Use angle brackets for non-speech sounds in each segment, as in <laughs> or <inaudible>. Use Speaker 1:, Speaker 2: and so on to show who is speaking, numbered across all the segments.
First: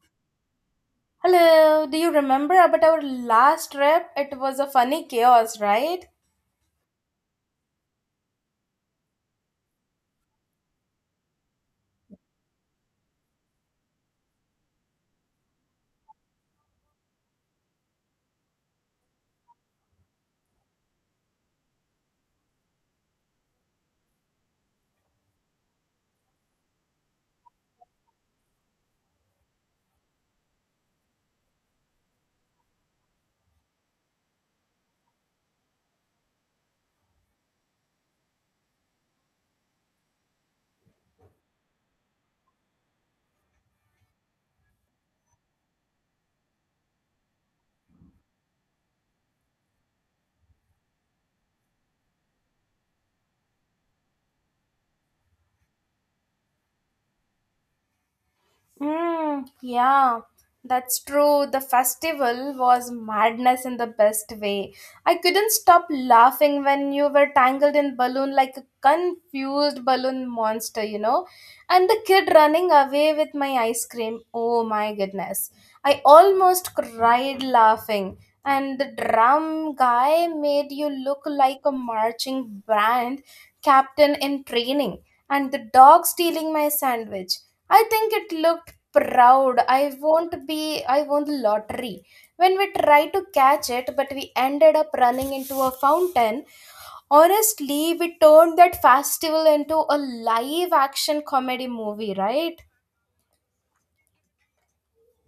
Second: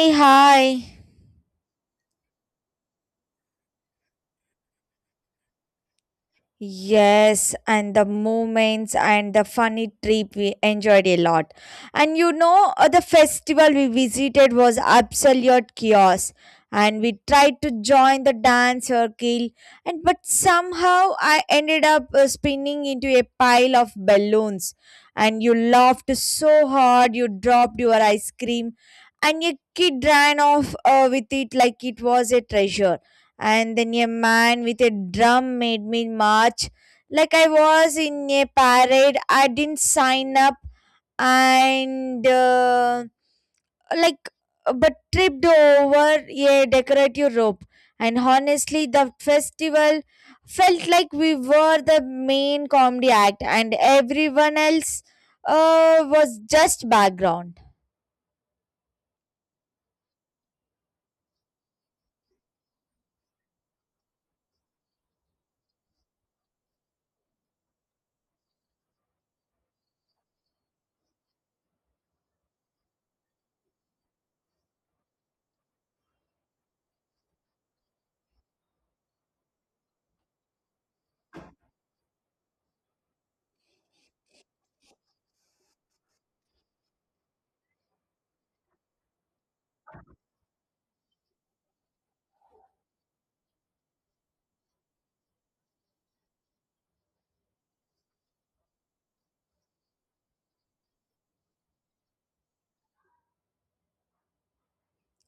Speaker 1: Hey, hi.
Speaker 2: Hello, do you remember about our last trip? It was a funny chaos, right?
Speaker 1: Yes, and the moments and the funny trip we enjoyed a lot. And you know, the festival we visited was absolute chaos. And we tried to join the dance circle, and but somehow I ended up spinning into a pile of balloons. And you laughed so hard, you dropped your ice cream, and a kid ran off with it like it was a treasure. And then a man with a drum made me march like I was in a parade. I didn't sign up, and like but tripped over a decorative rope. And honestly, the festival felt like we were the main comedy act, and everyone else was just background.
Speaker 2: Yeah, that's true. The festival was madness in the best way. I couldn't stop laughing when you were tangled in balloon like a confused balloon monster, And the kid running away with my ice cream. Oh my goodness. I almost cried laughing. And the drum guy made you look like a marching band captain in training. And the dog stealing my sandwich. I think it looked proud. I won't be i won the lottery when we tried to catch it, but we ended up running into a fountain. Honestly, we turned that festival into a live action comedy movie, right?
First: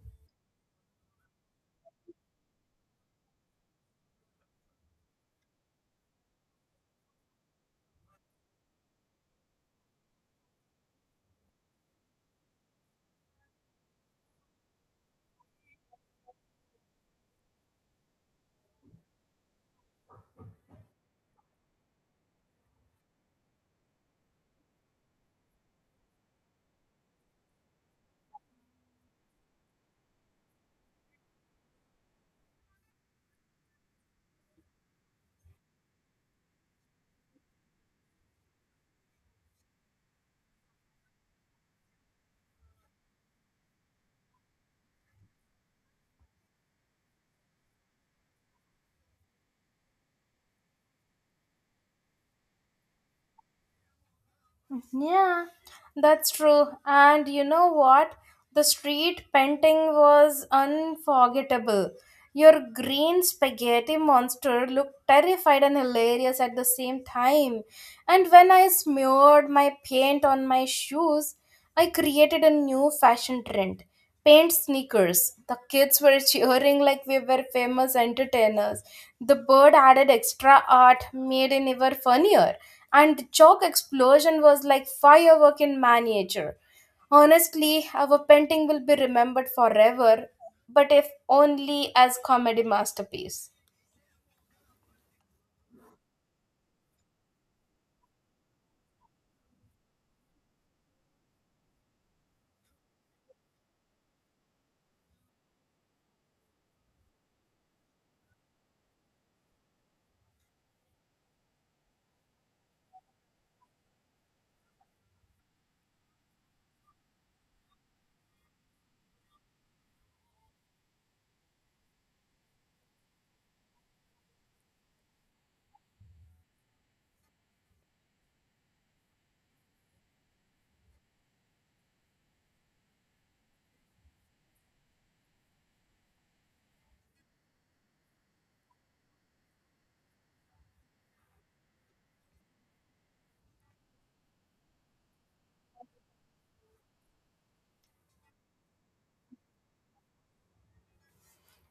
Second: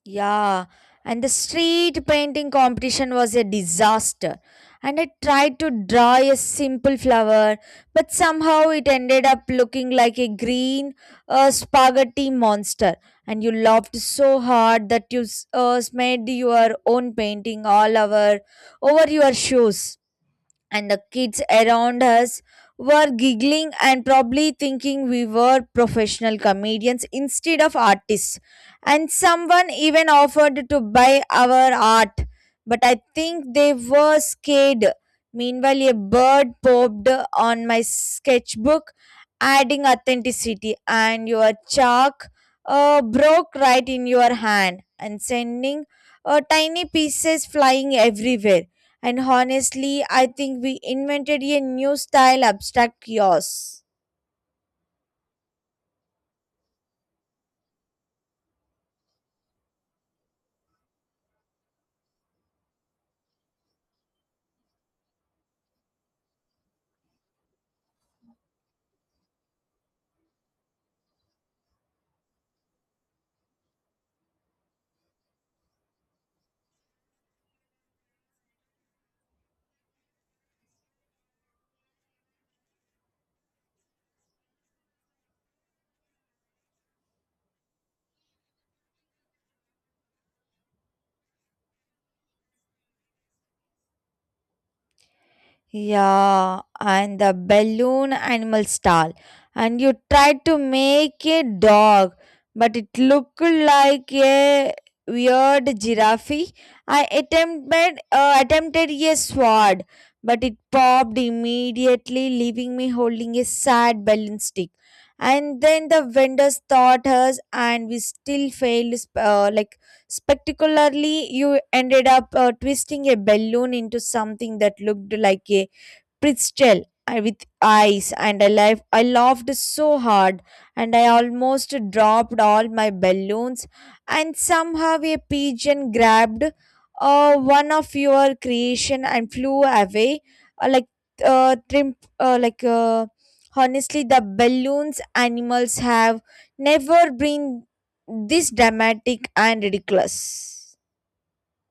Speaker 1: Yeah, and the street painting competition was a disaster. And I tried to draw a simple flower, but somehow it ended up looking like a green, spaghetti monster. And you laughed so hard that you made your own painting all over your shoes, and the kids around us were giggling and probably thinking we were professional comedians instead of artists. And someone even offered to buy our art, but I think they were scared. Meanwhile, a bird popped on my sketchbook, adding authenticity, and your chalk broke right in your hand, and sending tiny pieces flying everywhere. And honestly, I think we invented a new style abstract kiosk.
Speaker 2: Yeah, that's true. And you know what? The street painting was unforgettable. Your green spaghetti monster looked terrified and hilarious at the same time. And when I smeared my paint on my shoes, I created a new fashion trend, paint sneakers. The kids were <laughs> cheering like we were famous entertainers. The bird added extra art, made it ever funnier, and the chalk explosion was like firework in miniature. Honestly, our painting will be remembered forever, but if only as comedy masterpiece.
Speaker 1: Yeah, and the balloon animal stall. And you tried to make a dog, but it looked like a weird giraffe. I attempted a sword, but it popped immediately, leaving me holding a sad balloon stick. And then the vendors thought us, and we still failed, spectacularly. You ended up twisting a balloon into something that looked like a pretzel with ice, and I laughed so hard, and I almost dropped all my balloons. And somehow a pigeon grabbed one of your creation and flew away, like trim, like honestly, the balloons animals have never been this dramatic and ridiculous.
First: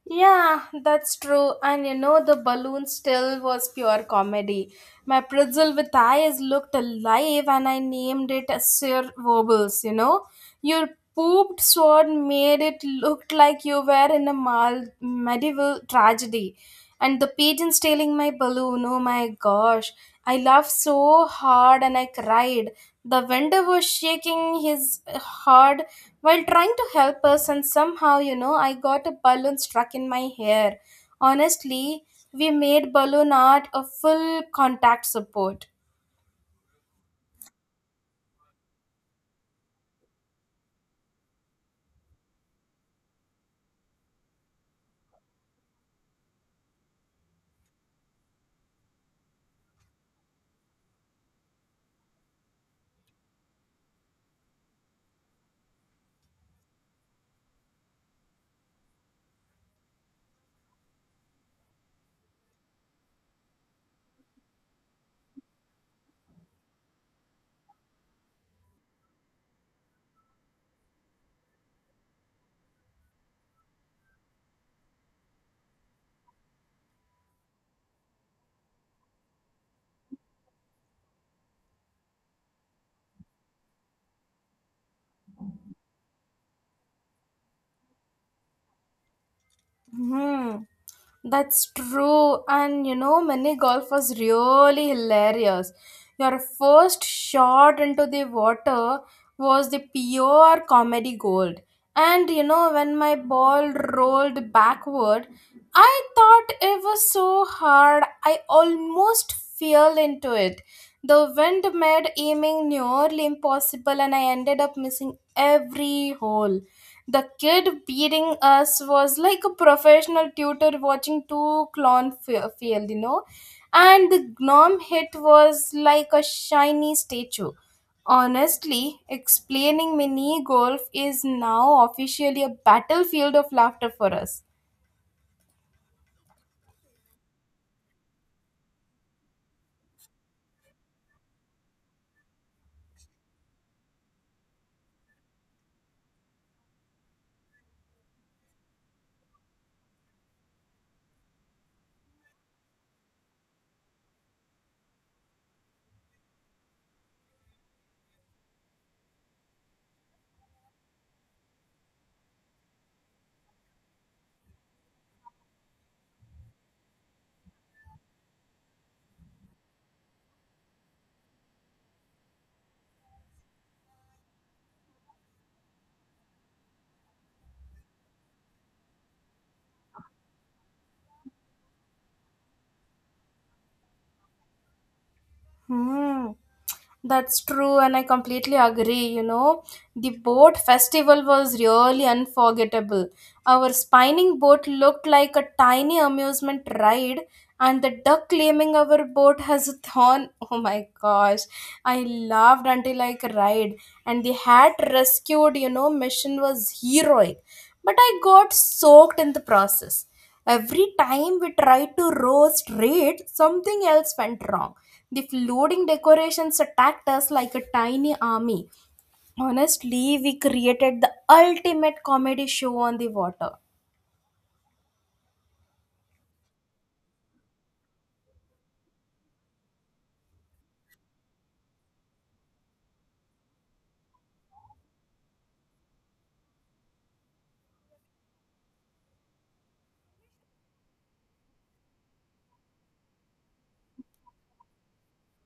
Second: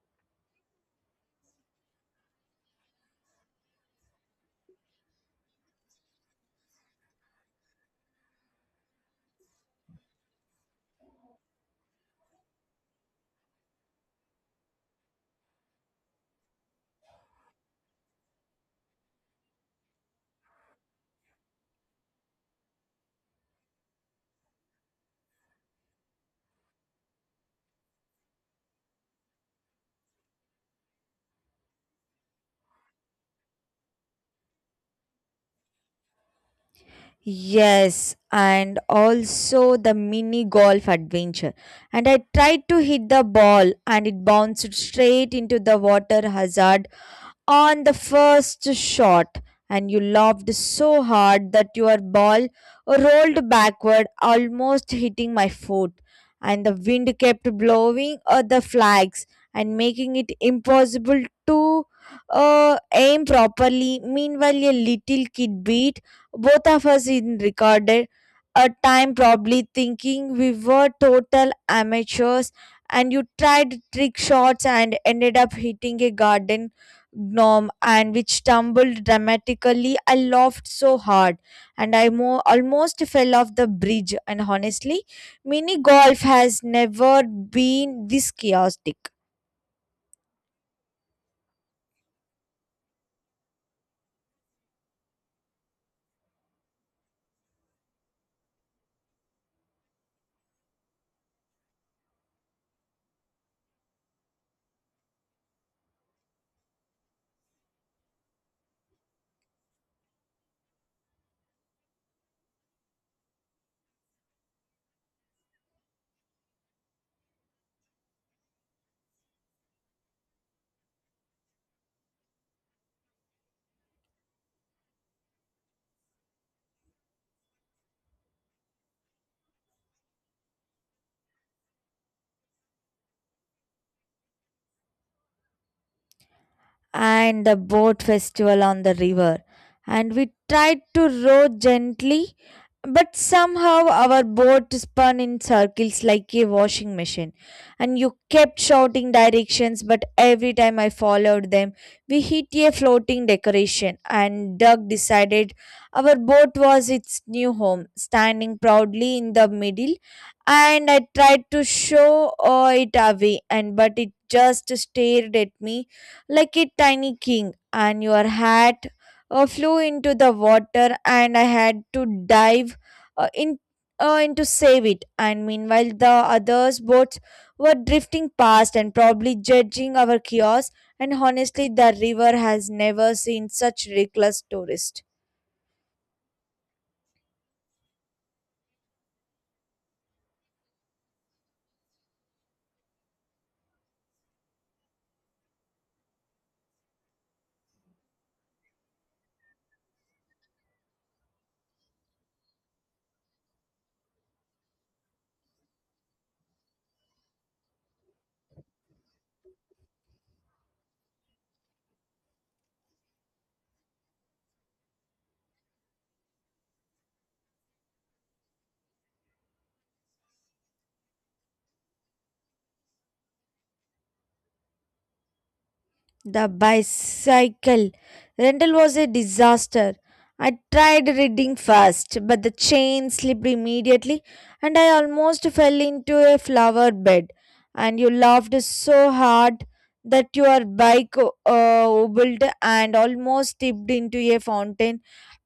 Speaker 2: Yeah, that's true. And you know, the balloon still was pure comedy. My pretzel with eyes looked alive, and I named it as Sir Wobbles. You know, your pooped sword made it look like you were in a medieval tragedy. And the pigeons tailing my balloon, oh my gosh. I laughed so hard and I cried. The vendor was shaking his head while trying to help us, and somehow, you know, I got a balloon stuck in my hair. Honestly, we made balloon art a full contact support.
Speaker 1: Yes, and also the mini golf adventure. And I tried to hit the ball, and it bounced straight into the water hazard on the first shot, and you laughed so hard that your ball rolled backward, almost hitting my foot. And the wind kept blowing at the flags and making it impossible to aim properly. Meanwhile, a little kid beat both of us in recorded a time, probably thinking we were total amateurs. And you tried trick shots and ended up hitting a garden gnome, and which tumbled dramatically. I laughed so hard, and almost fell off the bridge. And honestly, mini golf has never been this chaotic.
Speaker 2: Hmm. That's true, and you know, mini golf was really hilarious. Your first shot into the water was the pure comedy gold. And you know, when my ball rolled backward, I thought it was so hard, I almost fell into it. The wind made aiming nearly impossible, and I ended up missing every hole. The kid beating us was like a professional tutor watching two field, you know. And the gnome hit was like a shiny statue. Honestly, explaining mini golf is now officially a battlefield of laughter for us.
Speaker 1: And the boat festival on the river. And we tried to row gently, but somehow our boat spun in circles like a washing machine. And you kept shouting directions, but every time I followed them, we hit a floating decoration. And Doug decided our boat was its new home, standing proudly in the middle. And I tried to show it away, and but it just stared at me like a tiny king, and your hat flew into the water, and I had to dive uh, in, in to save it. And meanwhile, the others' boats were drifting past and probably judging our chaos. And honestly, the river has never seen such reckless tourists.
Speaker 2: Hmm. That's true, and I completely agree. You know, the boat festival was really unforgettable. Our spinning boat looked like a tiny amusement ride, and the duck claiming our boat has a thorn. Oh my gosh, I laughed until I cried, and the hat rescued, you know, mission was heroic. But I got soaked in the process. Every time we tried to row straight, something else went wrong. The floating decorations attacked us like a tiny army. Honestly, we created the ultimate comedy show on the water.
Speaker 1: The bicycle rental was a disaster. I tried reading first, but the chain slipped immediately, and I almost fell into a flower bed. And you laughed so hard that your bike wobbled and almost tipped into a fountain.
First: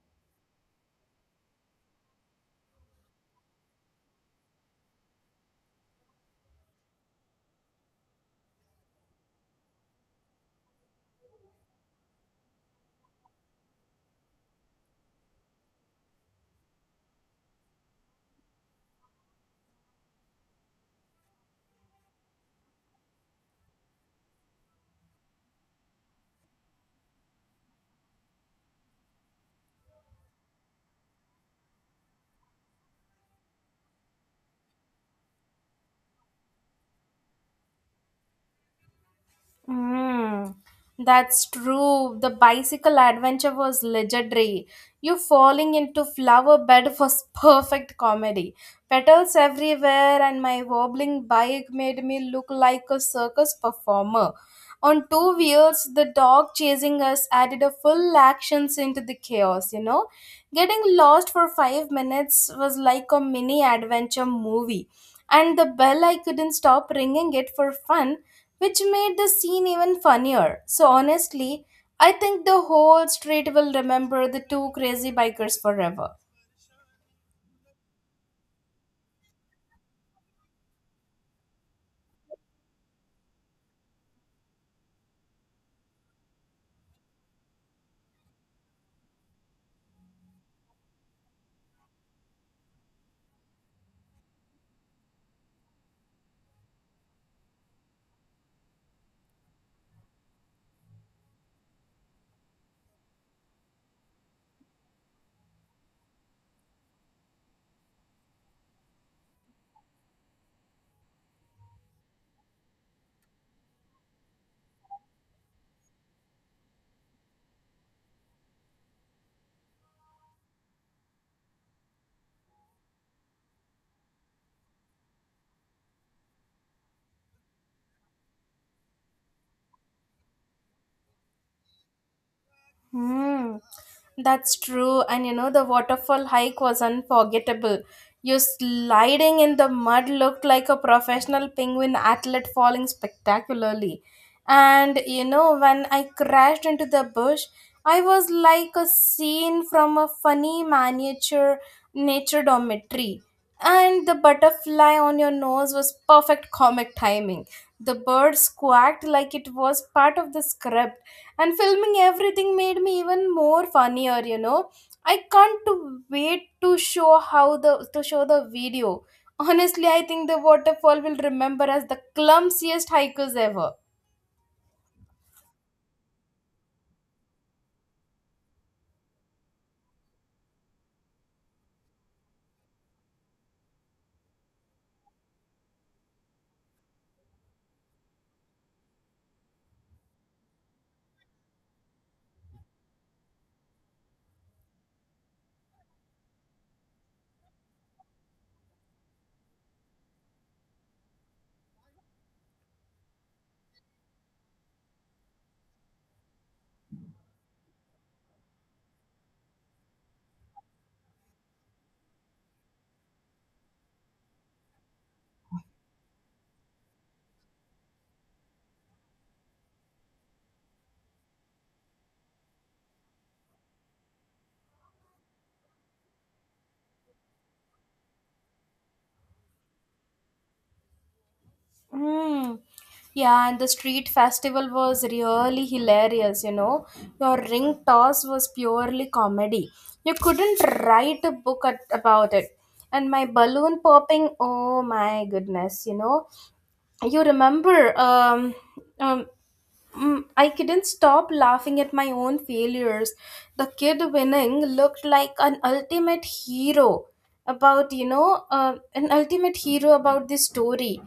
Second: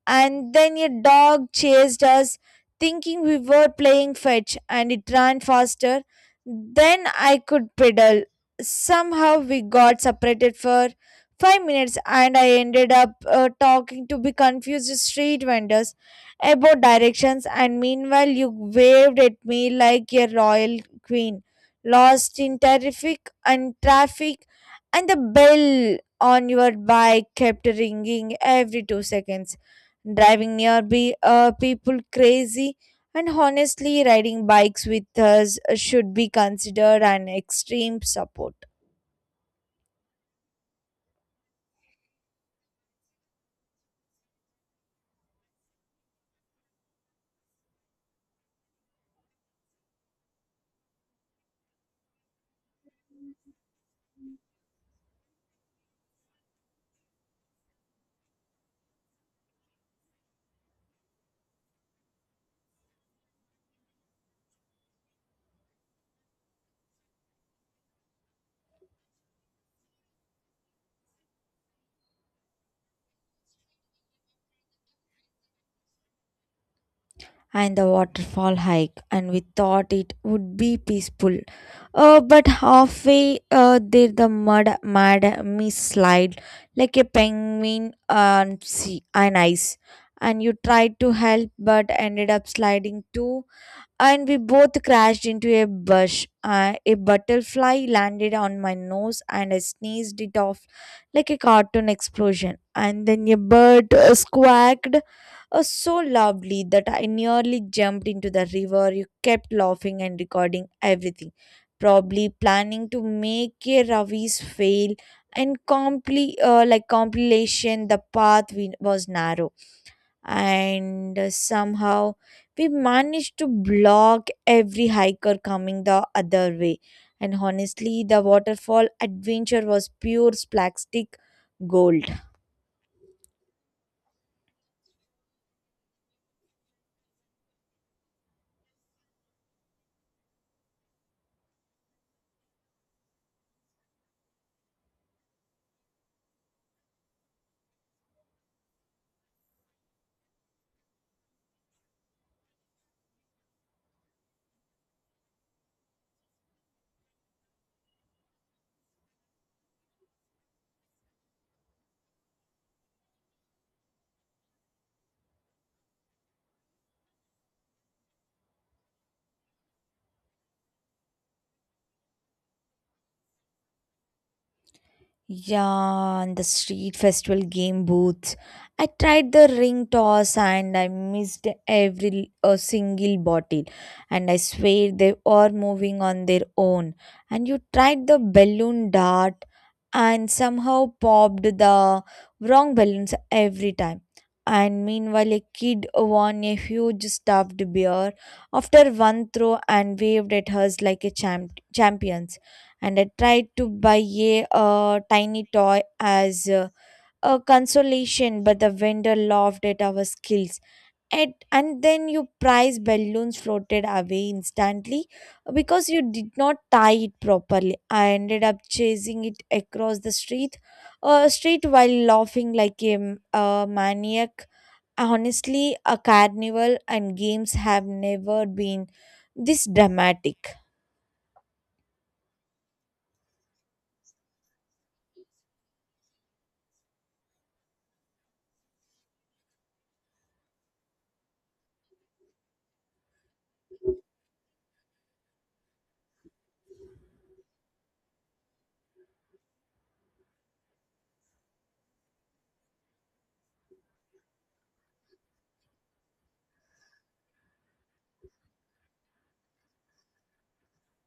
Speaker 1: And then a dog chased us, thinking we were playing fetch, and it ran faster than I could pedal. Somehow we got separated for 5 minutes, and I ended up talking to be confused street vendors about directions. And meanwhile, you waved at me like a royal queen, lost in terrific and traffic, and the bell on your bike kept ringing every 2 seconds, driving nearby people crazy. And honestly, riding bikes with us should be considered an extreme support.
Speaker 2: Mm, that's true. The bicycle adventure was legendary. You falling into flower bed was <laughs> perfect comedy. Petals everywhere, and my wobbling bike made me look like a circus performer. On two wheels, the dog chasing us added a full actions into the chaos, you know. Getting lost for 5 minutes was like a mini adventure movie. And the bell, I couldn't stop ringing it for fun, which made the scene even funnier. So honestly, I think the whole street will remember the two crazy bikers forever.
Speaker 1: And the waterfall hike, and we thought it would be peaceful, but halfway there the mud mad me slide like a penguin on sea and ice. And you tried to help but ended up sliding too, and we both crashed into a bush. A butterfly landed on my nose, and I sneezed it off like a cartoon explosion. And then a bird squawked so loudly that I nearly jumped into the river. You kept laughing and recording everything, probably planning to make a Ravi's fail and compilation. The path was narrow, and somehow we managed to block every hiker coming the other way. And honestly, the waterfall adventure was pure splastic gold.
Speaker 2: Hmm, that's true. And you know, the waterfall hike was unforgettable. You sliding in the mud looked like a professional penguin athlete falling spectacularly. And you know, when I crashed into the bush, I was like a scene from a funny miniature nature documentary. And the butterfly on your nose was perfect comic timing. The bird squawked like it was part of the script, and filming everything made me even more funnier, you know. I can't to wait to show how the to show the video. Honestly, I think the waterfall will remember as the clumsiest hikers ever.
Speaker 1: Yeah, and the street festival game booths. I tried the ring toss, and I missed every a single bottle. And I swear they are moving on their own. And you tried the balloon dart, and somehow popped the wrong balloons every time. And meanwhile, a kid won a huge stuffed bear after one throw and waved at us like a champion. And I tried to buy a tiny toy as a consolation, but the vendor laughed at our skills. And then your prize balloons floated away instantly because you did not tie it properly. I ended up chasing it across the street while laughing like a a maniac. Honestly, a carnival and games have never been this dramatic.
Speaker 2: Hmm. Yeah, and the street festival was really hilarious, you know. Your ring toss was purely comedy. You couldn't write a book at, about it. And my balloon popping, oh my goodness, you know. you remember um, um, I couldn't stop laughing at my own failures. The kid winning looked like an ultimate hero about you know, an ultimate hero about this story.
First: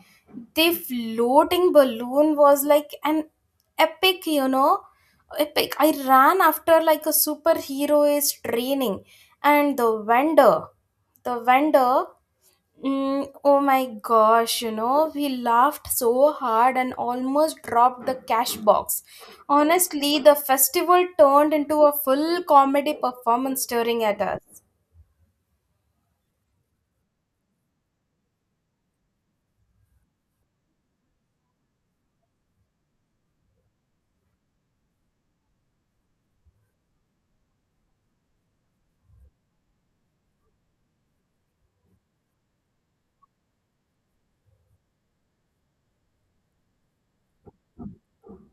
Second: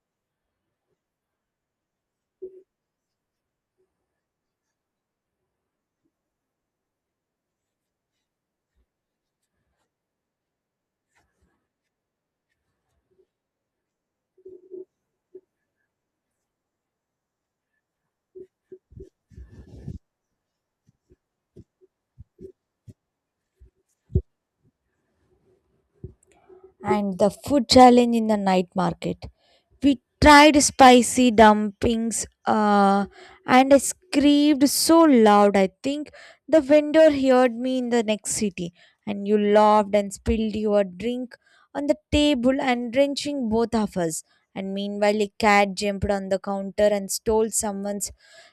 Speaker 2: The floating balloon was like an epic you know epic. I ran after like a superhero is training. And the vendor. Oh my gosh, you know, we laughed so hard and almost dropped the cash box. Honestly, the festival turned into a full comedy performance staring at us.
Speaker 1: And the food challenge in the night market. We tried spicy dumplings, and I screamed so loud. I think the vendor heard me in the next city, and you laughed and spilled your drink on the table and drenching both of us. And meanwhile, a cat jumped on the counter and stole someone's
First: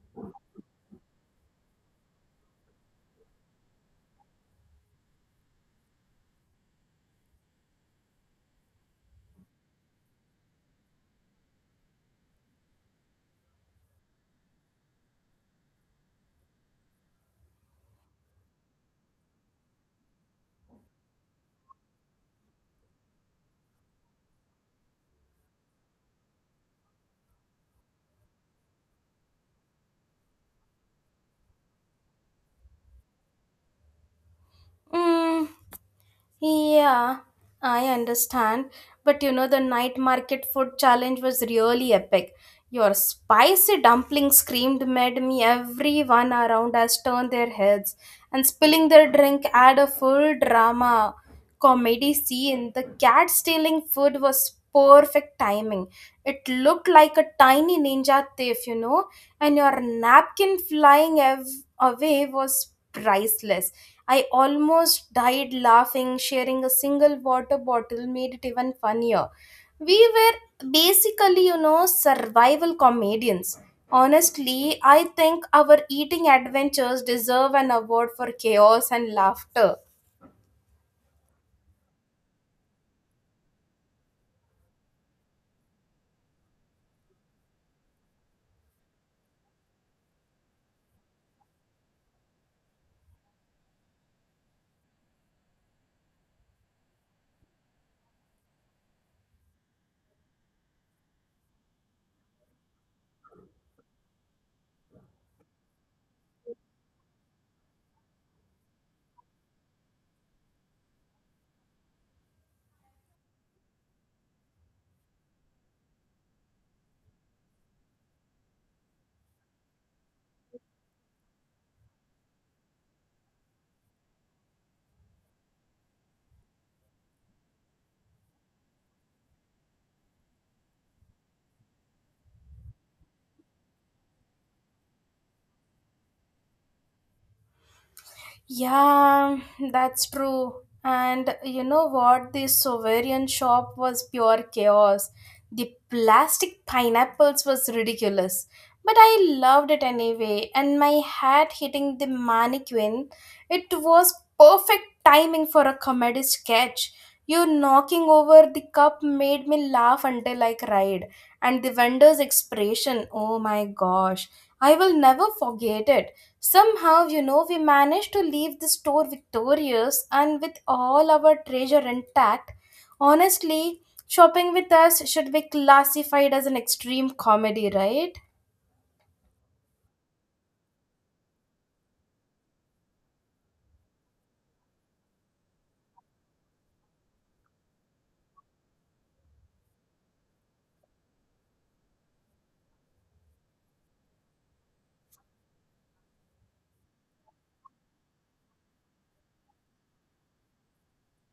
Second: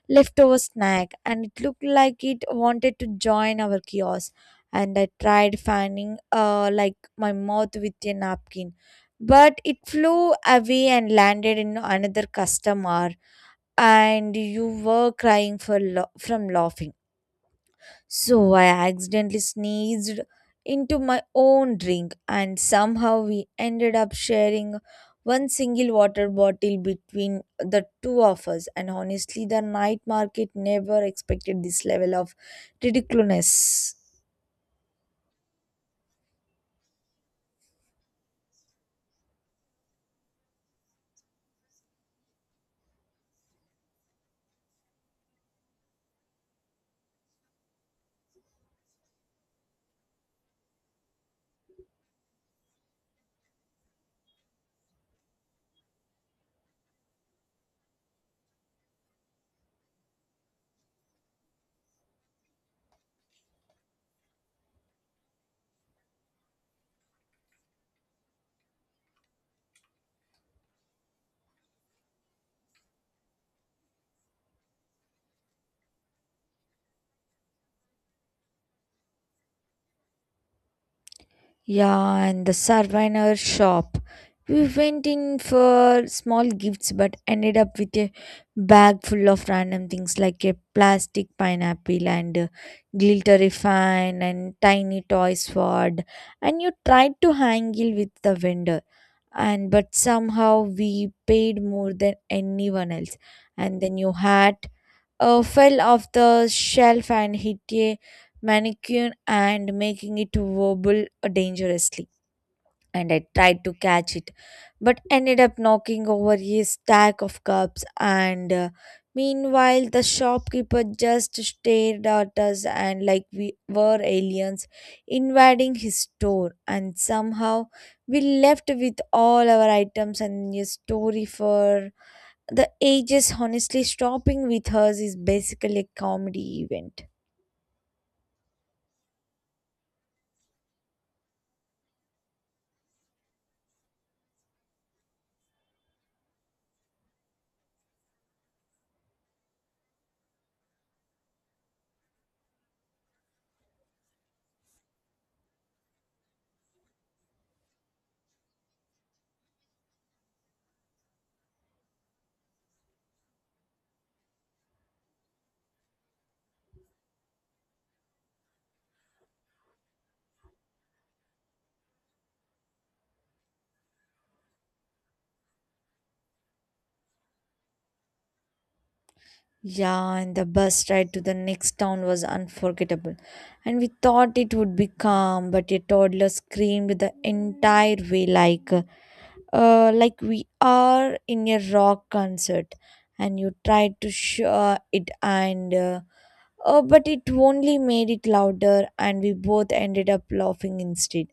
Speaker 1: leftover snack, and it looked like it wanted to join our kiosk. And I tried fanning, my mouth with a napkin, but it flew away and landed in another customer, and you were crying from laughing. So I accidentally sneezed into my own drink, and somehow we ended up sharing one single water bottle between the two of us. And honestly, the night market never expected this level of ridiculousness.
Speaker 2: Mm. Yeah, I understand. But you know, the night market food challenge was really epic. Your spicy dumpling screamed made me everyone around us turn their heads, and spilling their drink add a full drama comedy scene. The cat stealing food was perfect timing. It looked like a tiny ninja thief, you know, and your napkin away was priceless. I almost died laughing. Sharing a single water bottle made it even funnier. We were basically, you know, survival comedians. Honestly, I think our eating adventures deserve an award for chaos and laughter.
Speaker 1: Yeah, and the souvenir shop. We went in for small gifts but ended up with a bag full of random things like a plastic pineapple and a glittery fan and tiny toy sword. And you tried to haggle with the vendor, and but somehow we paid more than anyone else. And then your hat fell off the shelf and hit a mannequin and making it wobble dangerously. And I tried to catch it, but ended up knocking over a stack of cups. And meanwhile, the shopkeeper just stared at us and like we were aliens invading his store. And somehow, we left with all our items and a story for the ages. Honestly, shopping with us is basically a comedy event.
Speaker 2: Yeah, that's true. And you know what? This Sovereign shop was pure chaos. The plastic pineapples was ridiculous. But I loved it anyway, and my hat hitting the mannequin, it was perfect timing for a comedy sketch. You knocking over the cup made me laugh until I cried. And the vendor's expression, oh my gosh, I will never forget it. Somehow, you know, we managed to leave the store victorious and with all our treasure intact. Honestly, shopping with us should be classified as an extreme comedy, right?
Speaker 1: Yeah, and the bus ride to the next town was unforgettable. And we thought it would be calm, but a toddler screamed the entire way like, we are in a rock concert. And you tried to share it and but it only made it louder, and we both ended up laughing instead.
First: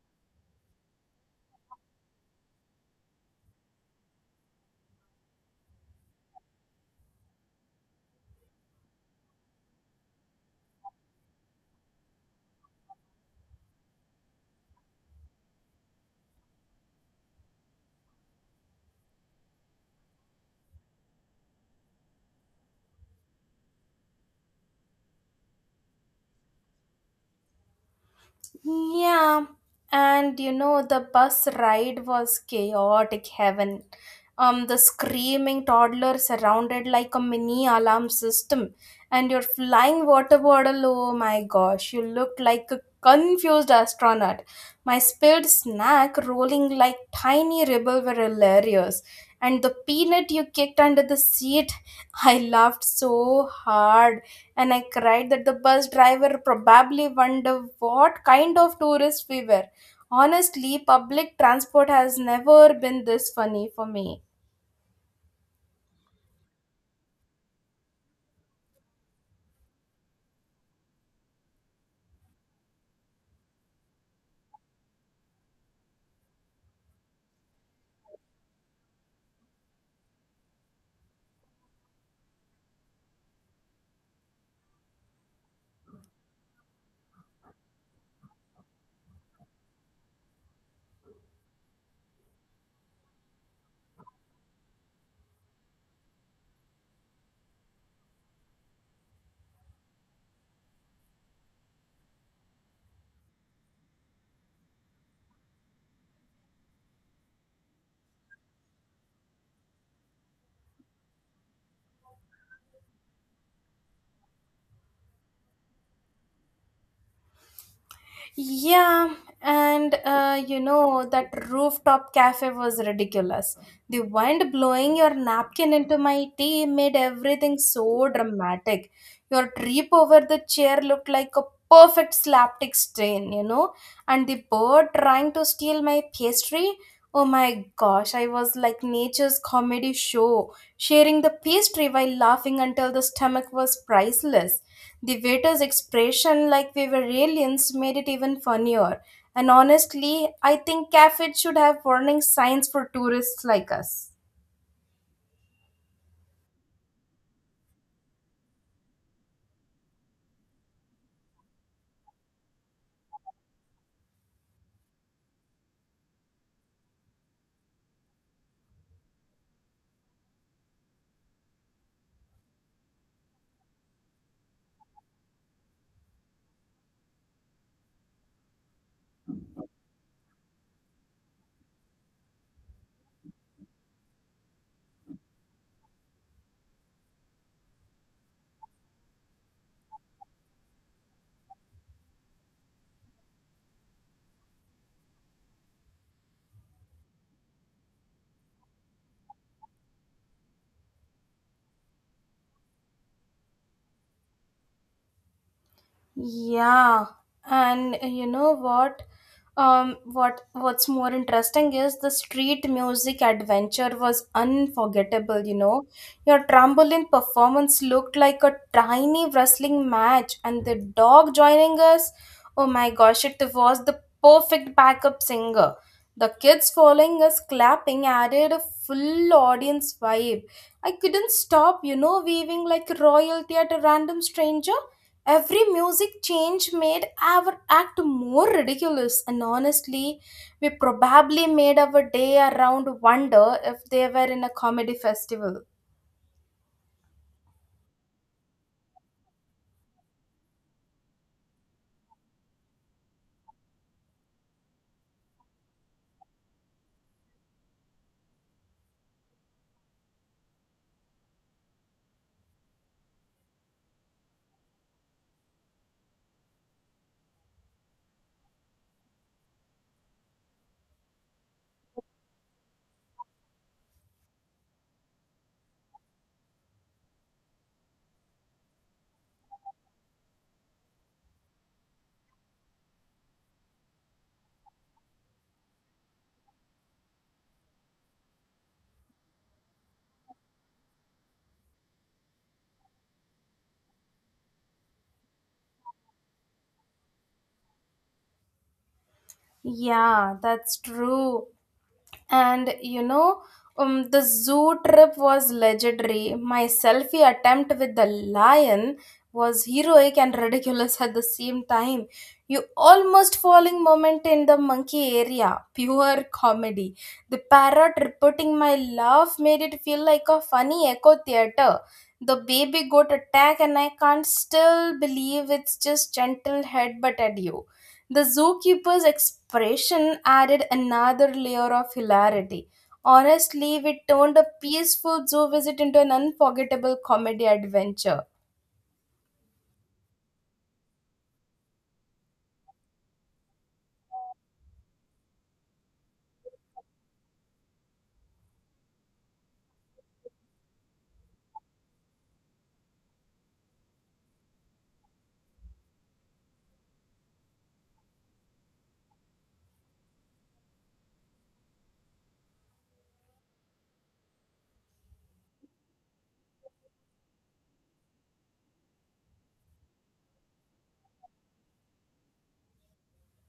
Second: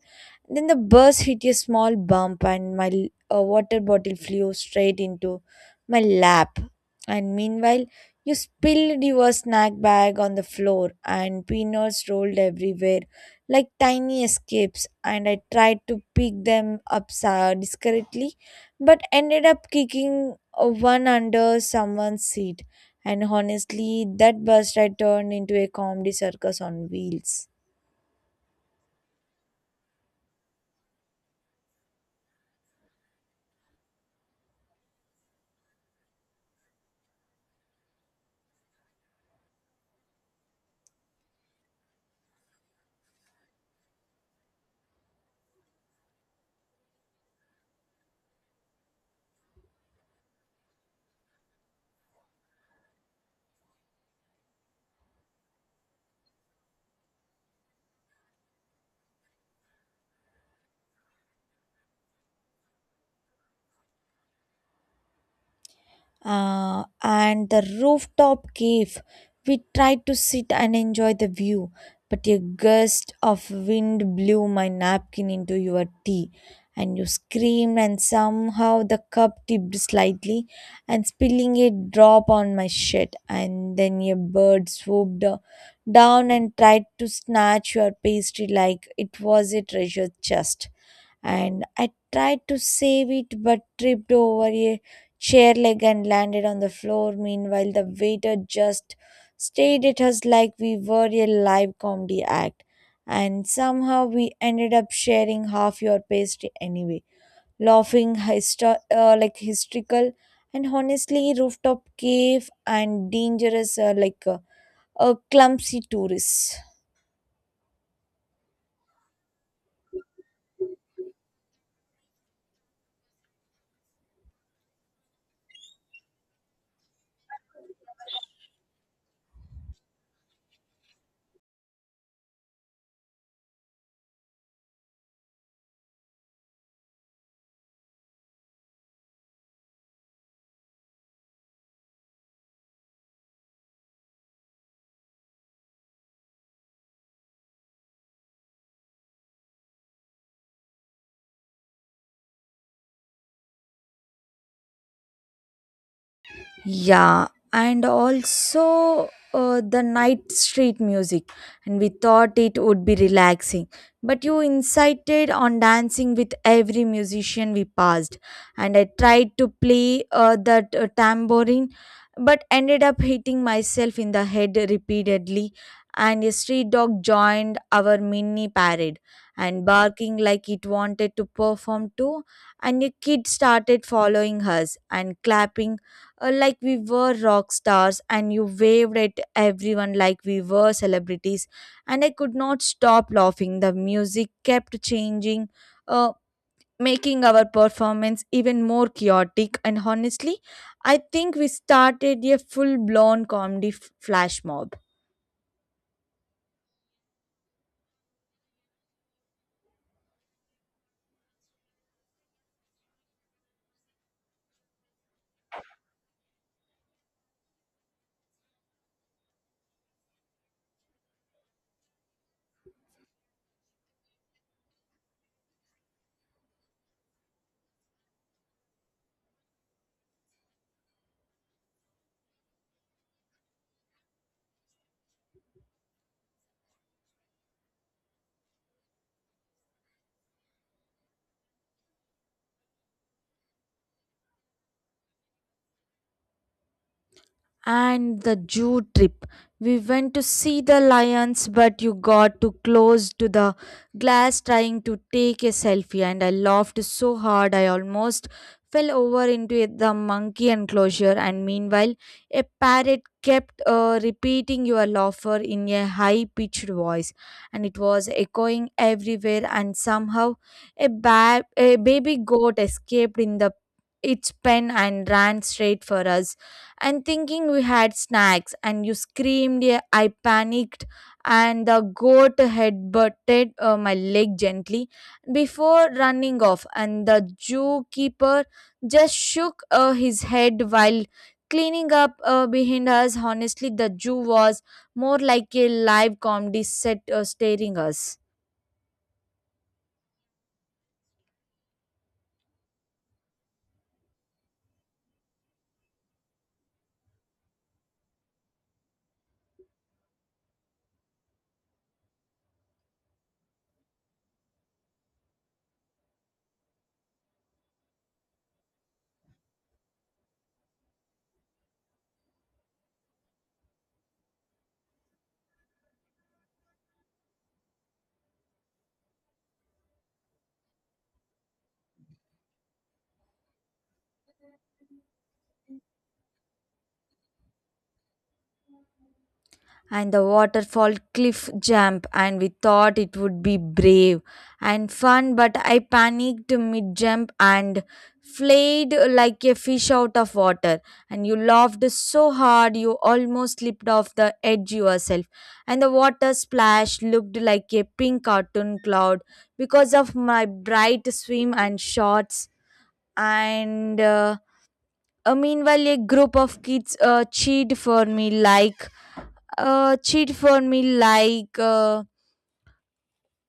Speaker 1: Then the bus hit a small bump, and a water bottle flew straight into my lap. And meanwhile, you spilled your snack bag on the floor, and peanuts rolled everywhere like tiny escapes. And I tried to pick them up discreetly, but ended up kicking one under someone's seat. And honestly, that bus ride turned into a comedy circus on wheels.
Speaker 2: Yeah, and you know, the bus ride was chaotic heaven. The screaming toddler surrounded like a mini alarm system, and your flying water bottle. Oh my gosh, you looked like a confused astronaut. My spilled snack rolling like tiny ribble were hilarious, and the peanut you kicked under the seat. <laughs> I laughed so hard and I cried that the bus driver probably wondered what kind of tourists we were. Honestly, public transport has never been this funny for me.
Speaker 1: And the rooftop cave. We tried to sit and enjoy the view, but a gust of wind blew my napkin into your tea, and you screamed, and somehow the cup tipped slightly and spilling a drop on my shirt. And then a bird swooped down and tried to snatch your pastry like it was a treasure chest. And I tried to save it but tripped over a chair leg and landed on the floor. Meanwhile, the waiter just stared at us like we were a live comedy act, and somehow we ended up sharing half your pastry anyway, laughing hysterical. And honestly, rooftop cave and dangerous a clumsy tourist.
Speaker 2: Yeah, and you know, that rooftop cafe was ridiculous. The wind blowing your napkin into my tea made everything so dramatic. Your trip over the chair looked like a perfect slapstick strain, you know, and the bird trying to steal my pastry. Oh my gosh, I was like nature's comedy show. Sharing the pastry while laughing until the stomach was priceless. The waiter's expression, like we were aliens, made it even funnier. And honestly, I think cafes should have warning signs for tourists like us.
Speaker 1: Yeah, and also the night street music, and we thought it would be relaxing. But you incited on dancing with every musician we passed, and I tried to play that tambourine, but ended up hitting myself in the head repeatedly. And a street dog joined our mini parade and barking like it wanted to perform too. And a kid started following us and clapping like we were rock stars, and you waved at everyone like we were celebrities, and I could not stop laughing. The music kept changing, uh, making our performance even more chaotic. And honestly, I think we started a full blown comedy flash mob.
Speaker 2: Yeah, and you know what? What what's more interesting is the street music adventure was unforgettable. You know, your trampoline performance looked like a tiny wrestling match, and the dog joining us. Oh my gosh, it was the perfect backup singer. The kids following us clapping added a full audience vibe. I couldn't stop, you know, waving like royalty at a random stranger. Every music change made our act more ridiculous, and honestly, we probably made our day around wonder if they were in a comedy festival.
Speaker 1: And the Jew trip. We went to see the lions, but you got too close to the glass trying to take a selfie, and I laughed so hard I almost fell over into the monkey enclosure. And meanwhile, a parrot kept repeating your laughter in a high pitched voice, and it was echoing everywhere. And somehow, a baby goat escaped in the its pen and ran straight for us, and thinking we had snacks. And you screamed, yeah, I panicked, and the goat had butted my leg gently before running off. And the zookeeper just shook his head while cleaning up behind us. Honestly, the zoo was more like a live comedy set staring us.
Speaker 2: Yeah, that's true. And the zoo trip was legendary. My selfie attempt with the lion was heroic and ridiculous at the same time. You almost falling moment in the monkey area, pure comedy. The parrot reporting my laugh made it feel like a funny echo theater. The baby goat attack, and I can't still believe it's just gentle headbutt at you. The zookeeper's expression added another layer of hilarity. Honestly, it turned a peaceful zoo visit into an unforgettable comedy adventure.
Speaker 1: And the waterfall cliff jump, and we thought it would be brave and fun, but I panicked mid jump and flayed like a fish out of water. And you laughed so hard you almost slipped off the edge yourself. And the water splash looked like a pink cartoon cloud because of my bright swim and shorts. And Meanwhile, a group of kids cheered for me like, uh, cheat for me like uh,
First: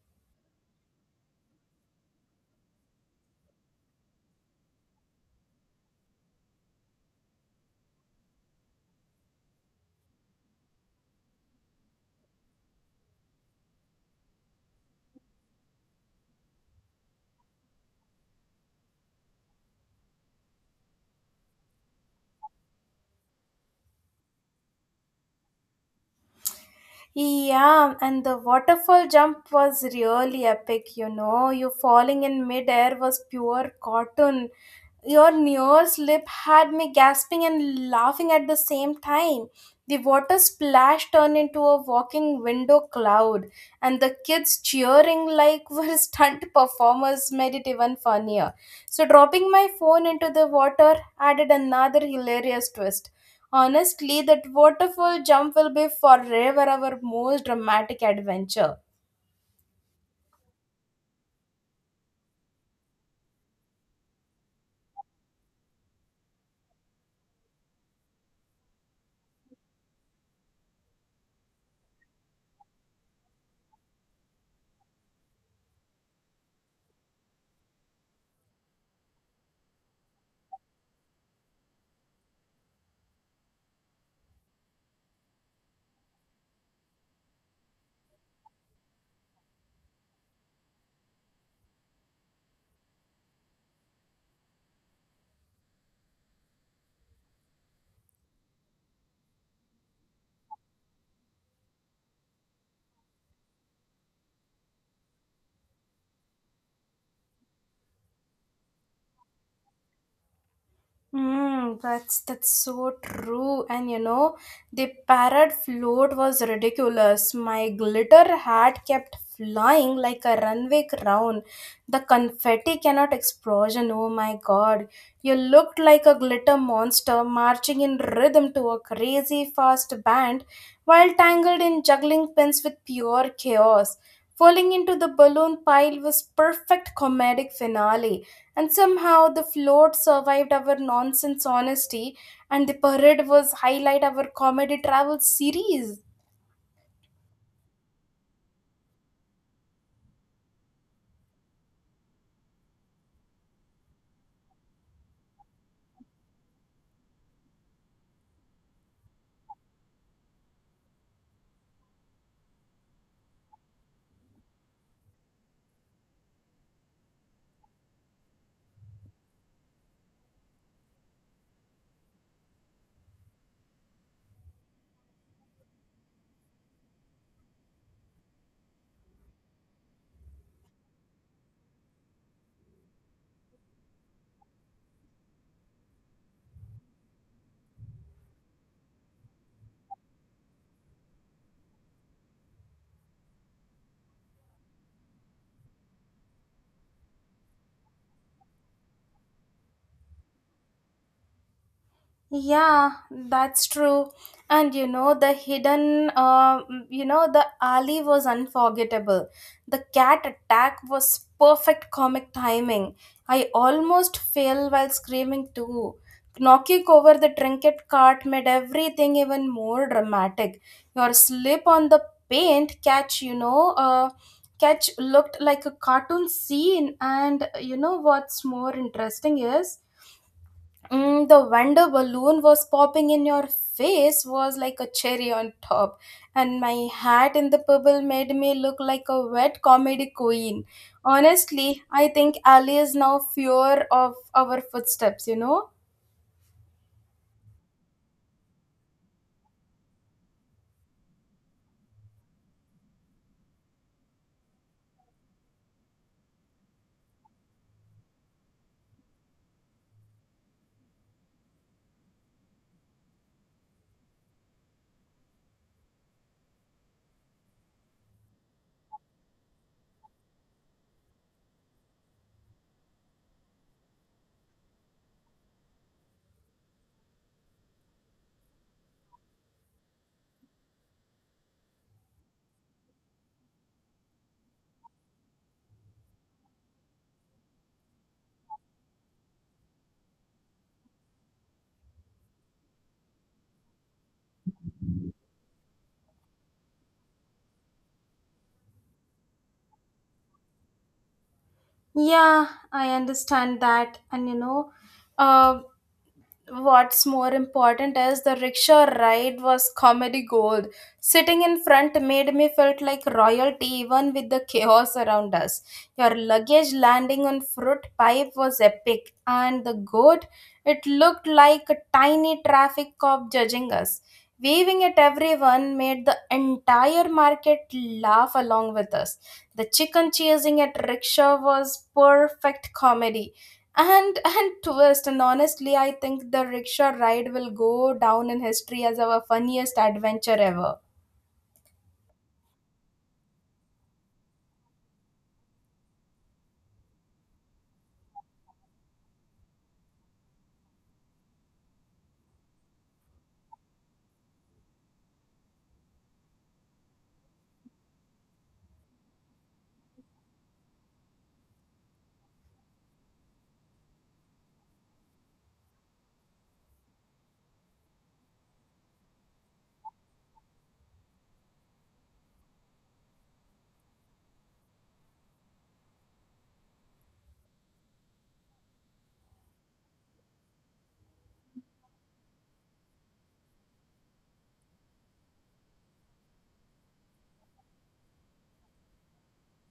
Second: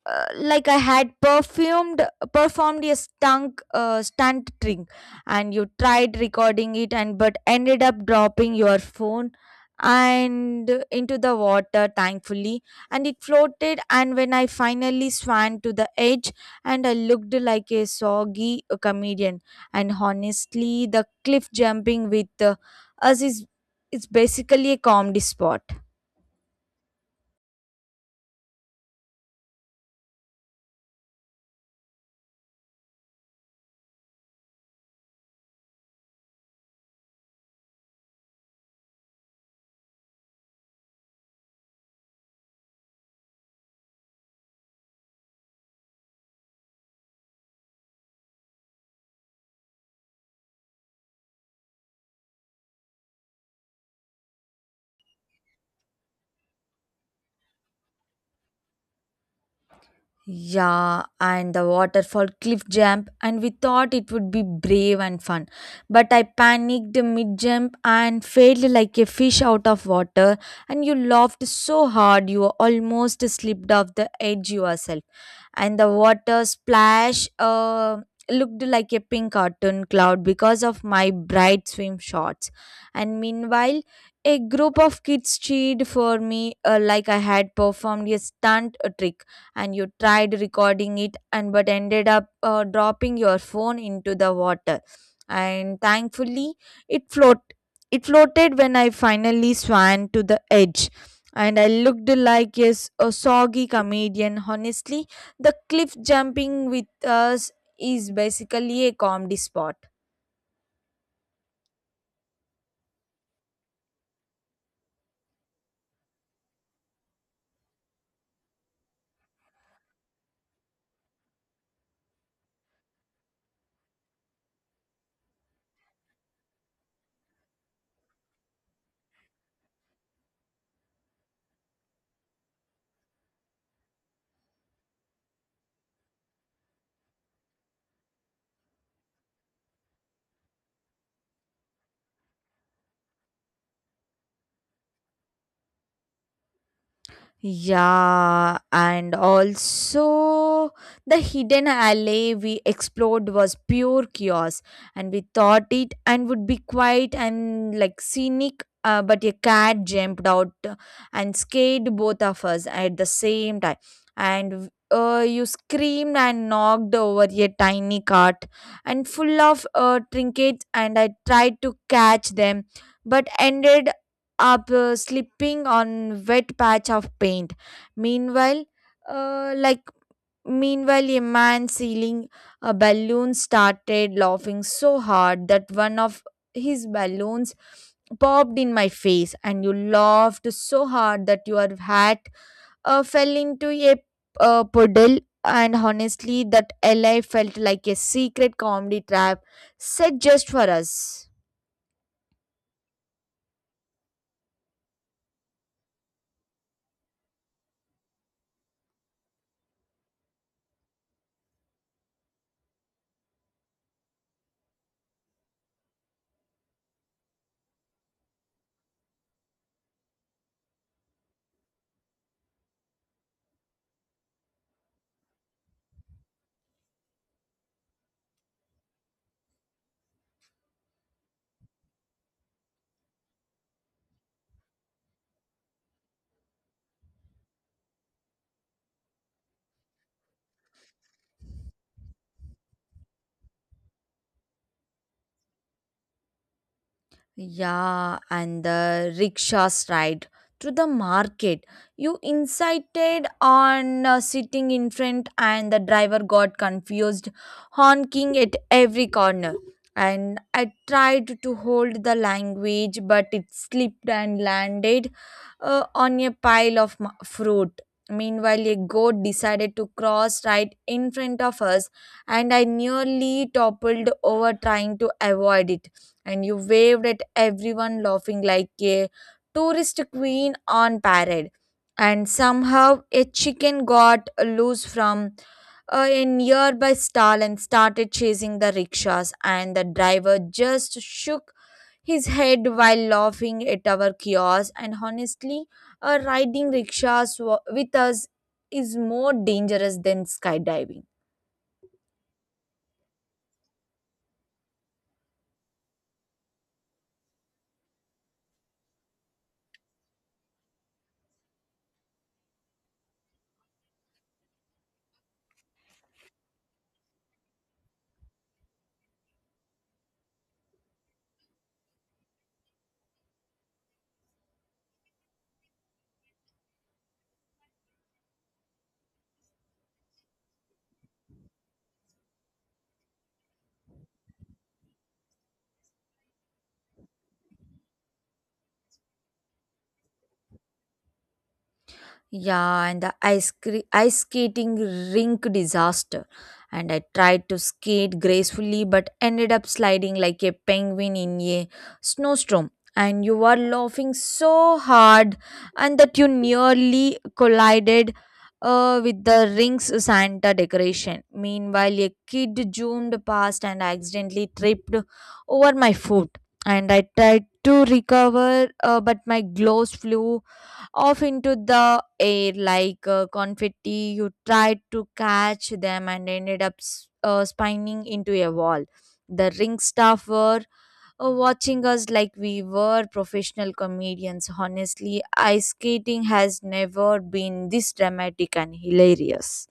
Speaker 1: like I had perfumed performed a stunk stunt trick, and you tried recording it, and but ended up dropping your phone and into the water. Thankfully, and it floated. And when I finally swam to the edge, and I looked like a soggy comedian. And honestly, the cliff jumping with us is it's basically a comedy spot.
Speaker 2: Yeah, and the waterfall jump was really epic, you know. You falling in midair was pure cartoon. Your near slip had me gasping and laughing at the same time. The water splash turned into a walking window cloud, and the kids cheering like <laughs> were stunt performers made it even funnier. So, dropping my phone into the water added another hilarious twist. Honestly, that waterfall jump will be forever our most dramatic adventure.
Speaker 1: Yeah, and the waterfall cliff jump, and we thought it would be brave and fun. But I panicked mid jump and failed like a fish out of water. And you laughed so hard you almost slipped off the edge yourself. And the water splash looked like a pink cartoon cloud because of my bright swim shorts. And meanwhile, a group of kids cheered for me like I had performed a stunt trick, and you tried recording it, and but ended up dropping your phone into the water. And thankfully, it float it floated when I finally swam to the edge. And I looked like, yes, a soggy comedian. Honestly, the cliff jumping with us is basically a comedy spot.
Speaker 2: That's so true. And you know, the parrot float was ridiculous. My glitter hat kept flying like a runway crown. The confetti cannot explosion. Oh my god. You looked like a glitter monster marching in rhythm to a crazy fast band, while tangled in juggling pins with pure chaos. Falling into the balloon pile was perfect comedic finale, and somehow the float survived our nonsense honesty, and the parade was highlight our comedy travel series.
Speaker 1: Yeah, and also the hidden alley we explored was pure chaos, and we thought it and would be quiet and like scenic. But a cat jumped out and scared both of us at the same time, and you screamed and knocked over a tiny cart and full of trinkets. And I tried to catch them, but ended up slipping on wet patch of paint. meanwhile uh, like Meanwhile, a man sealing a balloon started laughing so hard that one of his balloons popped in my face. And you laughed so hard that your hat fell into a puddle. And honestly, that la felt like a secret comedy trap set just for us.
Speaker 2: Yeah, that's true. And you know, the alley was unforgettable. The cat attack was perfect comic timing. I almost fell while screaming too. Knocking over the trinket cart made everything even more dramatic. Your slip on the paint catch, you know, catch looked like a cartoon scene. And you know what's more interesting is? The wonder balloon was popping in your face was like a cherry on top, and my hat in the pebble made me look like a wet comedy queen. Honestly, I think Ali is now fear of our footsteps, you know?
Speaker 1: Yeah, and the rickshaws ride to the market. You incited on sitting in front, and the driver got confused, honking at every corner. And I tried to hold the language, but it slipped and landed on a pile of fruit. Meanwhile, a goat decided to cross right in front of us, and I nearly toppled over trying to avoid it. And you waved at everyone, laughing like a tourist queen on parade. And somehow a chicken got loose from a nearby stall and started chasing the rickshaws, and the driver just shook his head while laughing at our chaos. And honestly, riding rickshaws with us is more dangerous than skydiving.
Speaker 2: Yeah, I understand that. And you know, uh, what's more important is the rickshaw ride was comedy gold. Sitting in front made me felt like royalty even with the chaos around us. Your luggage landing on fruit pipe was epic, and the goat, it looked like a tiny traffic cop judging us. Waving at everyone made the entire market laugh along with us. The chicken chasing at rickshaw was perfect comedy and twist, and honestly, I think the rickshaw ride will go down in history as our funniest adventure ever.
Speaker 1: Yeah, and the ice skating rink disaster. And I tried to skate gracefully but ended up sliding like a penguin in a snowstorm. And you were laughing so hard and that you nearly collided with the rink's Santa decoration. Meanwhile, a kid zoomed past and accidentally tripped over my foot. And I tried to recover, but my gloves flew off into the air like confetti. You tried to catch them and ended up spinning into a wall. The ring staff were watching us like we were professional comedians. Honestly, ice skating has never been this dramatic and hilarious.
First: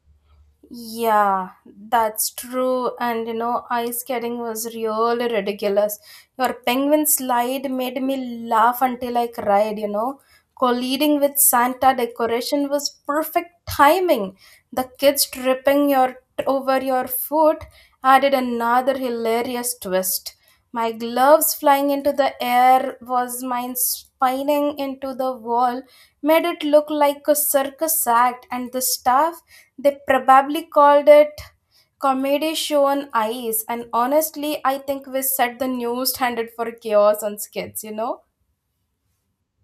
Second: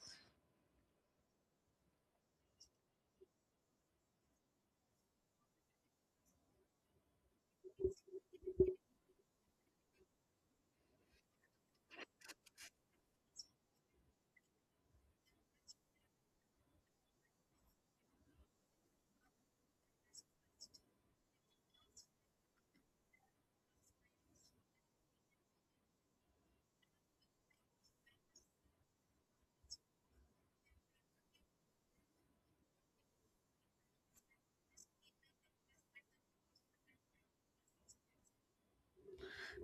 Speaker 2: Yeah, that's true. And you know, ice skating was really ridiculous. Your penguin slide made me laugh until I cried, you know. Colliding with Santa decoration was perfect timing. The kids tripping your over your foot added another hilarious twist. My gloves flying into the air was mine spining into the wall, made it look like a circus act, and the staff, they probably called it comedy show on ice, and honestly, I think we set the new standard for chaos on skits, you know?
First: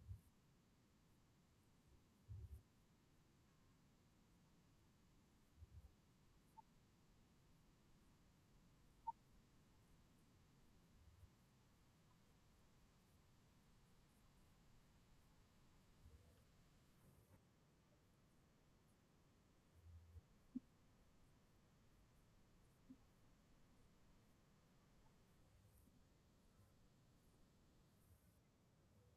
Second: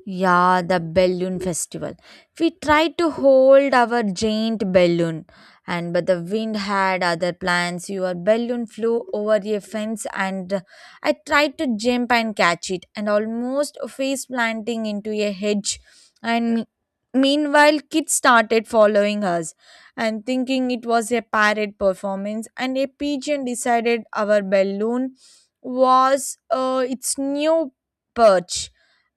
Speaker 1: Yeah, the balloon festival. We tried to hold our giant balloon, and but the wind had other plans. Your balloon flew over a fence, and I tried to jump and catch it, and almost face planting into a hedge. And meanwhile, kids started following us, and thinking it was a parrot performance. And a pigeon decided our balloon was its new perch.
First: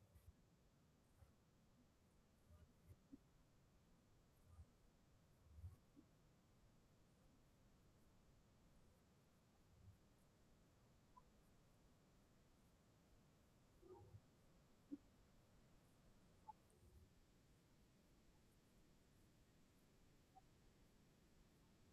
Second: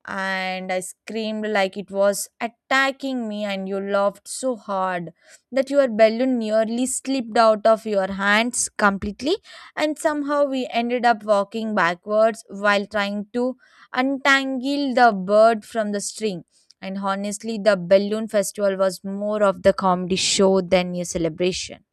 Speaker 1: And I screamed like it was attacking me, and you laughed so hard that your balloon nearly slipped out of your hands completely. And somehow we ended up walking backwards while trying to untangle the bird from the string. And honestly, the balloon festival was more of the comedy show than a celebration.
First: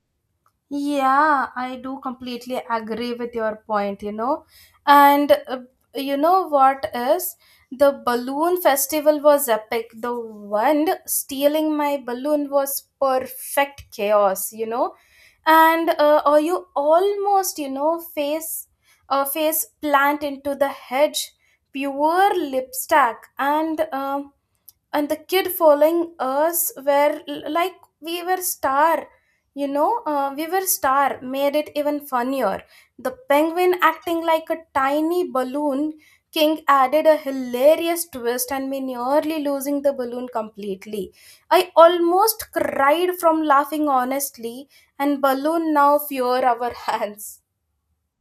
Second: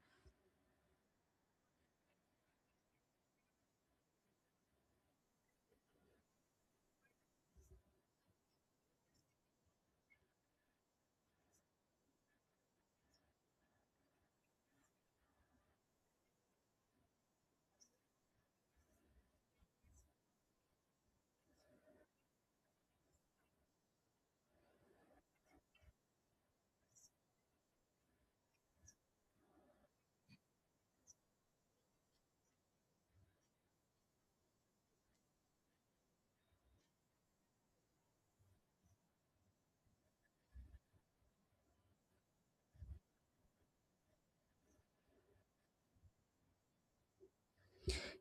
Speaker 2: Yeah, I do completely agree with your point, you know. And you know what is? The balloon festival was epic. The one stealing my balloon was perfect chaos, you know. And or you almost, you know, face plant into the hedge, pure lipstack. And the kid following us like we were star we were star made it even funnier. The penguin acting like a tiny balloon king added a hilarious twist, and me nearly losing the balloon completely, I almost cried from laughing. Honestly, and balloon now fear our <laughs> hands.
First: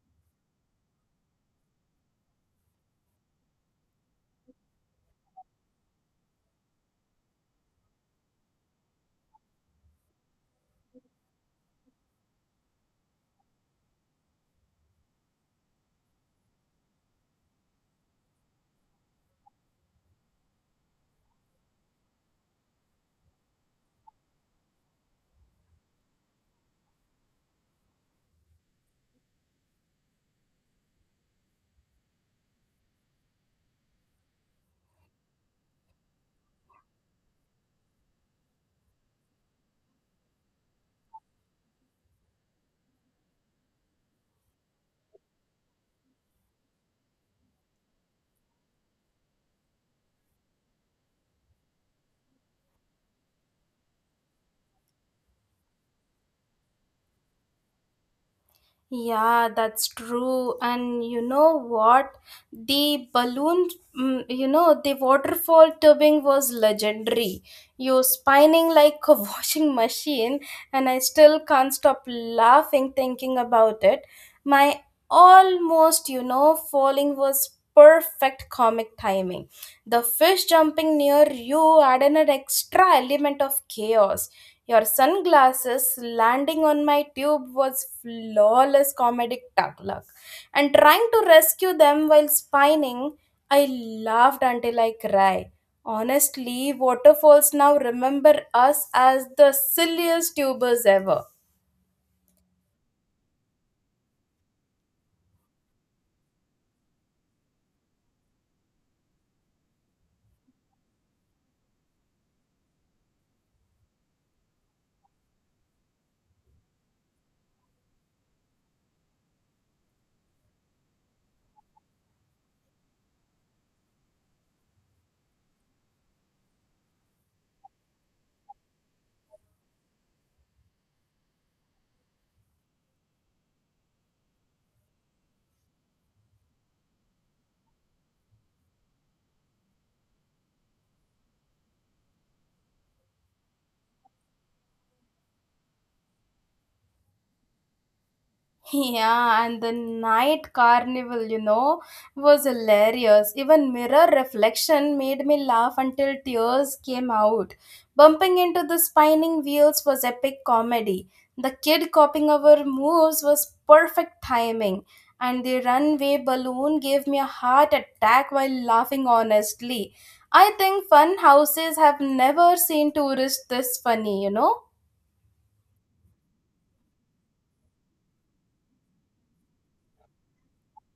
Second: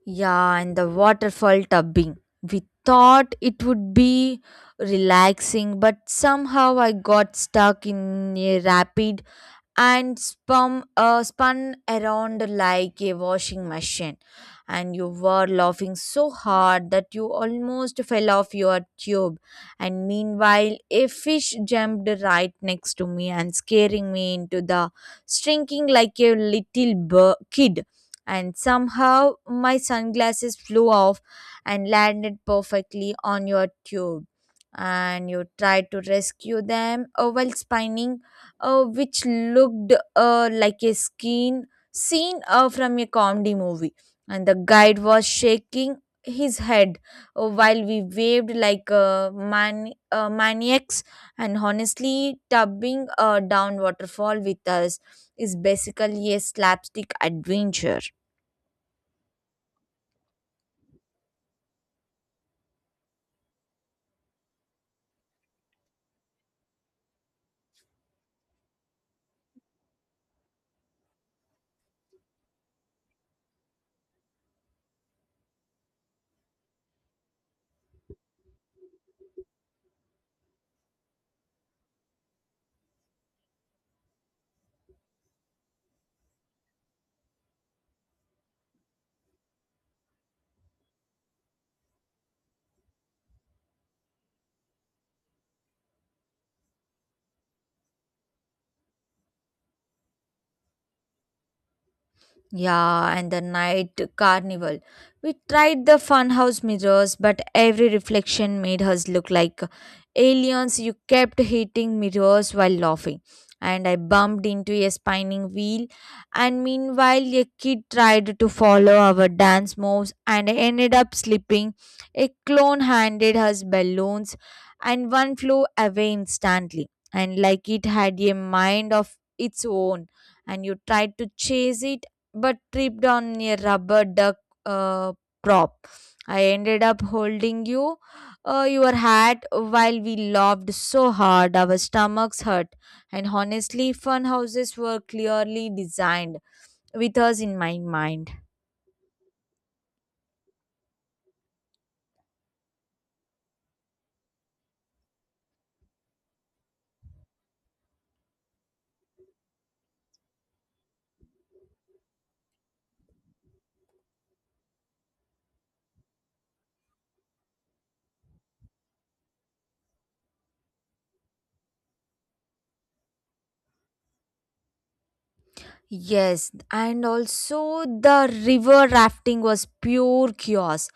Speaker 1: Yeah, and the waterfall tubing. We thought it would be relaxing, but somehow I got stuck in a rapid and spun around like a washing machine. And you were laughing so hard that you almost fell off your tube. And meanwhile, a fish jumped right next to me and scaring me into the shrinking like a little kid. And somehow my sunglasses flew off and landed perfectly on your tube. And you tried to rescue them while spinning, which looked like a skin scene from a comedy movie. And the guide was shaking his head while we waved like, maniacs. And honestly, tubbing down waterfall with us is basically a slapstick adventure.
Speaker 2: Yeah, that's true. And you know what? The balloon, you know, the waterfall tubing was legendary. You're spinning like a <laughs> washing machine, and I still can't stop laughing thinking about it. My almost, you know, falling was perfect comic timing. The fish jumping near you added an extra element of chaos. Your sunglasses landing on my tube was flawless comedic tuck luck. And trying to rescue them while spinning, I laughed until I cried. Honestly, waterfalls now remember us as the silliest tubers ever.
Speaker 1: Yeah, and the night carnival. We tried the funhouse mirrors, but every reflection made us look like aliens. You kept hitting mirrors while laughing, and I bumped into a spinning wheel. And meanwhile, a kid tried to follow our dance moves, and I ended up slipping. A clone handed us balloons, and one flew away instantly, and like it had a mind of its own. And you tried to chase it but tripped on a rubber duck uh, prop. I ended up holding you, your hat, while we laughed so hard our stomachs hurt. And honestly, fun houses were clearly designed with us in my mind.
Speaker 2: Yeah, and the night carnival, you know, was hilarious. Even mirror reflection made me laugh until tears came out. Bumping into the spinning wheels was epic comedy. The kid copying our moves was perfect timing. And the runway balloon gave me a heart attack while laughing honestly. I think fun houses have never seen tourists this funny, you know?
Speaker 1: Yes, and also the river rafting was pure chaos.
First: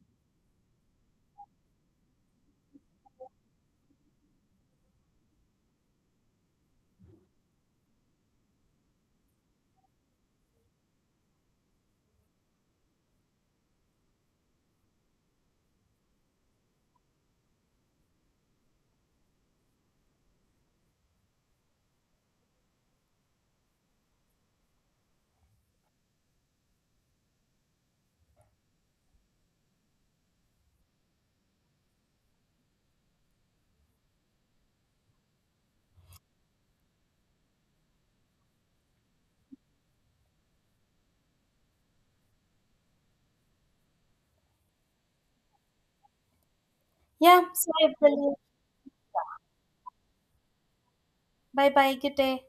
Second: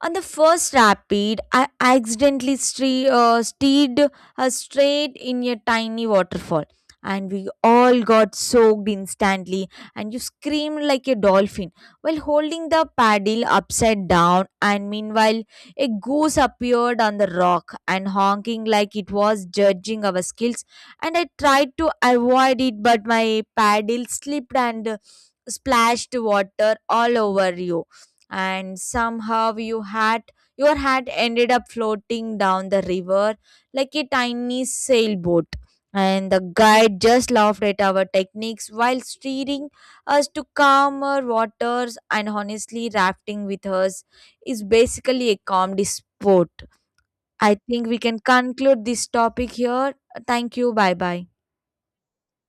Speaker 1: On the first rapid, I accidentally steered her straight in a tiny waterfall, and we all got soaked instantly. And you screamed like a dolphin while holding the paddle upside down. And meanwhile, a goose appeared on the rock and honking like it was judging our skills. And I tried to avoid it, but my paddle slipped and splashed water all over you. And somehow you had your hat ended up floating down the river like a tiny sailboat. And the guide just laughed at our techniques while steering us to calmer waters. And honestly, rafting with us is basically a calm sport.
Speaker 2: Yeah,
Speaker 1: I
Speaker 2: so
Speaker 1: think
Speaker 2: I
Speaker 1: we can
Speaker 2: believe.
Speaker 1: conclude this topic here. Thank you. Bye bye.
Speaker 2: Bye bye, good day.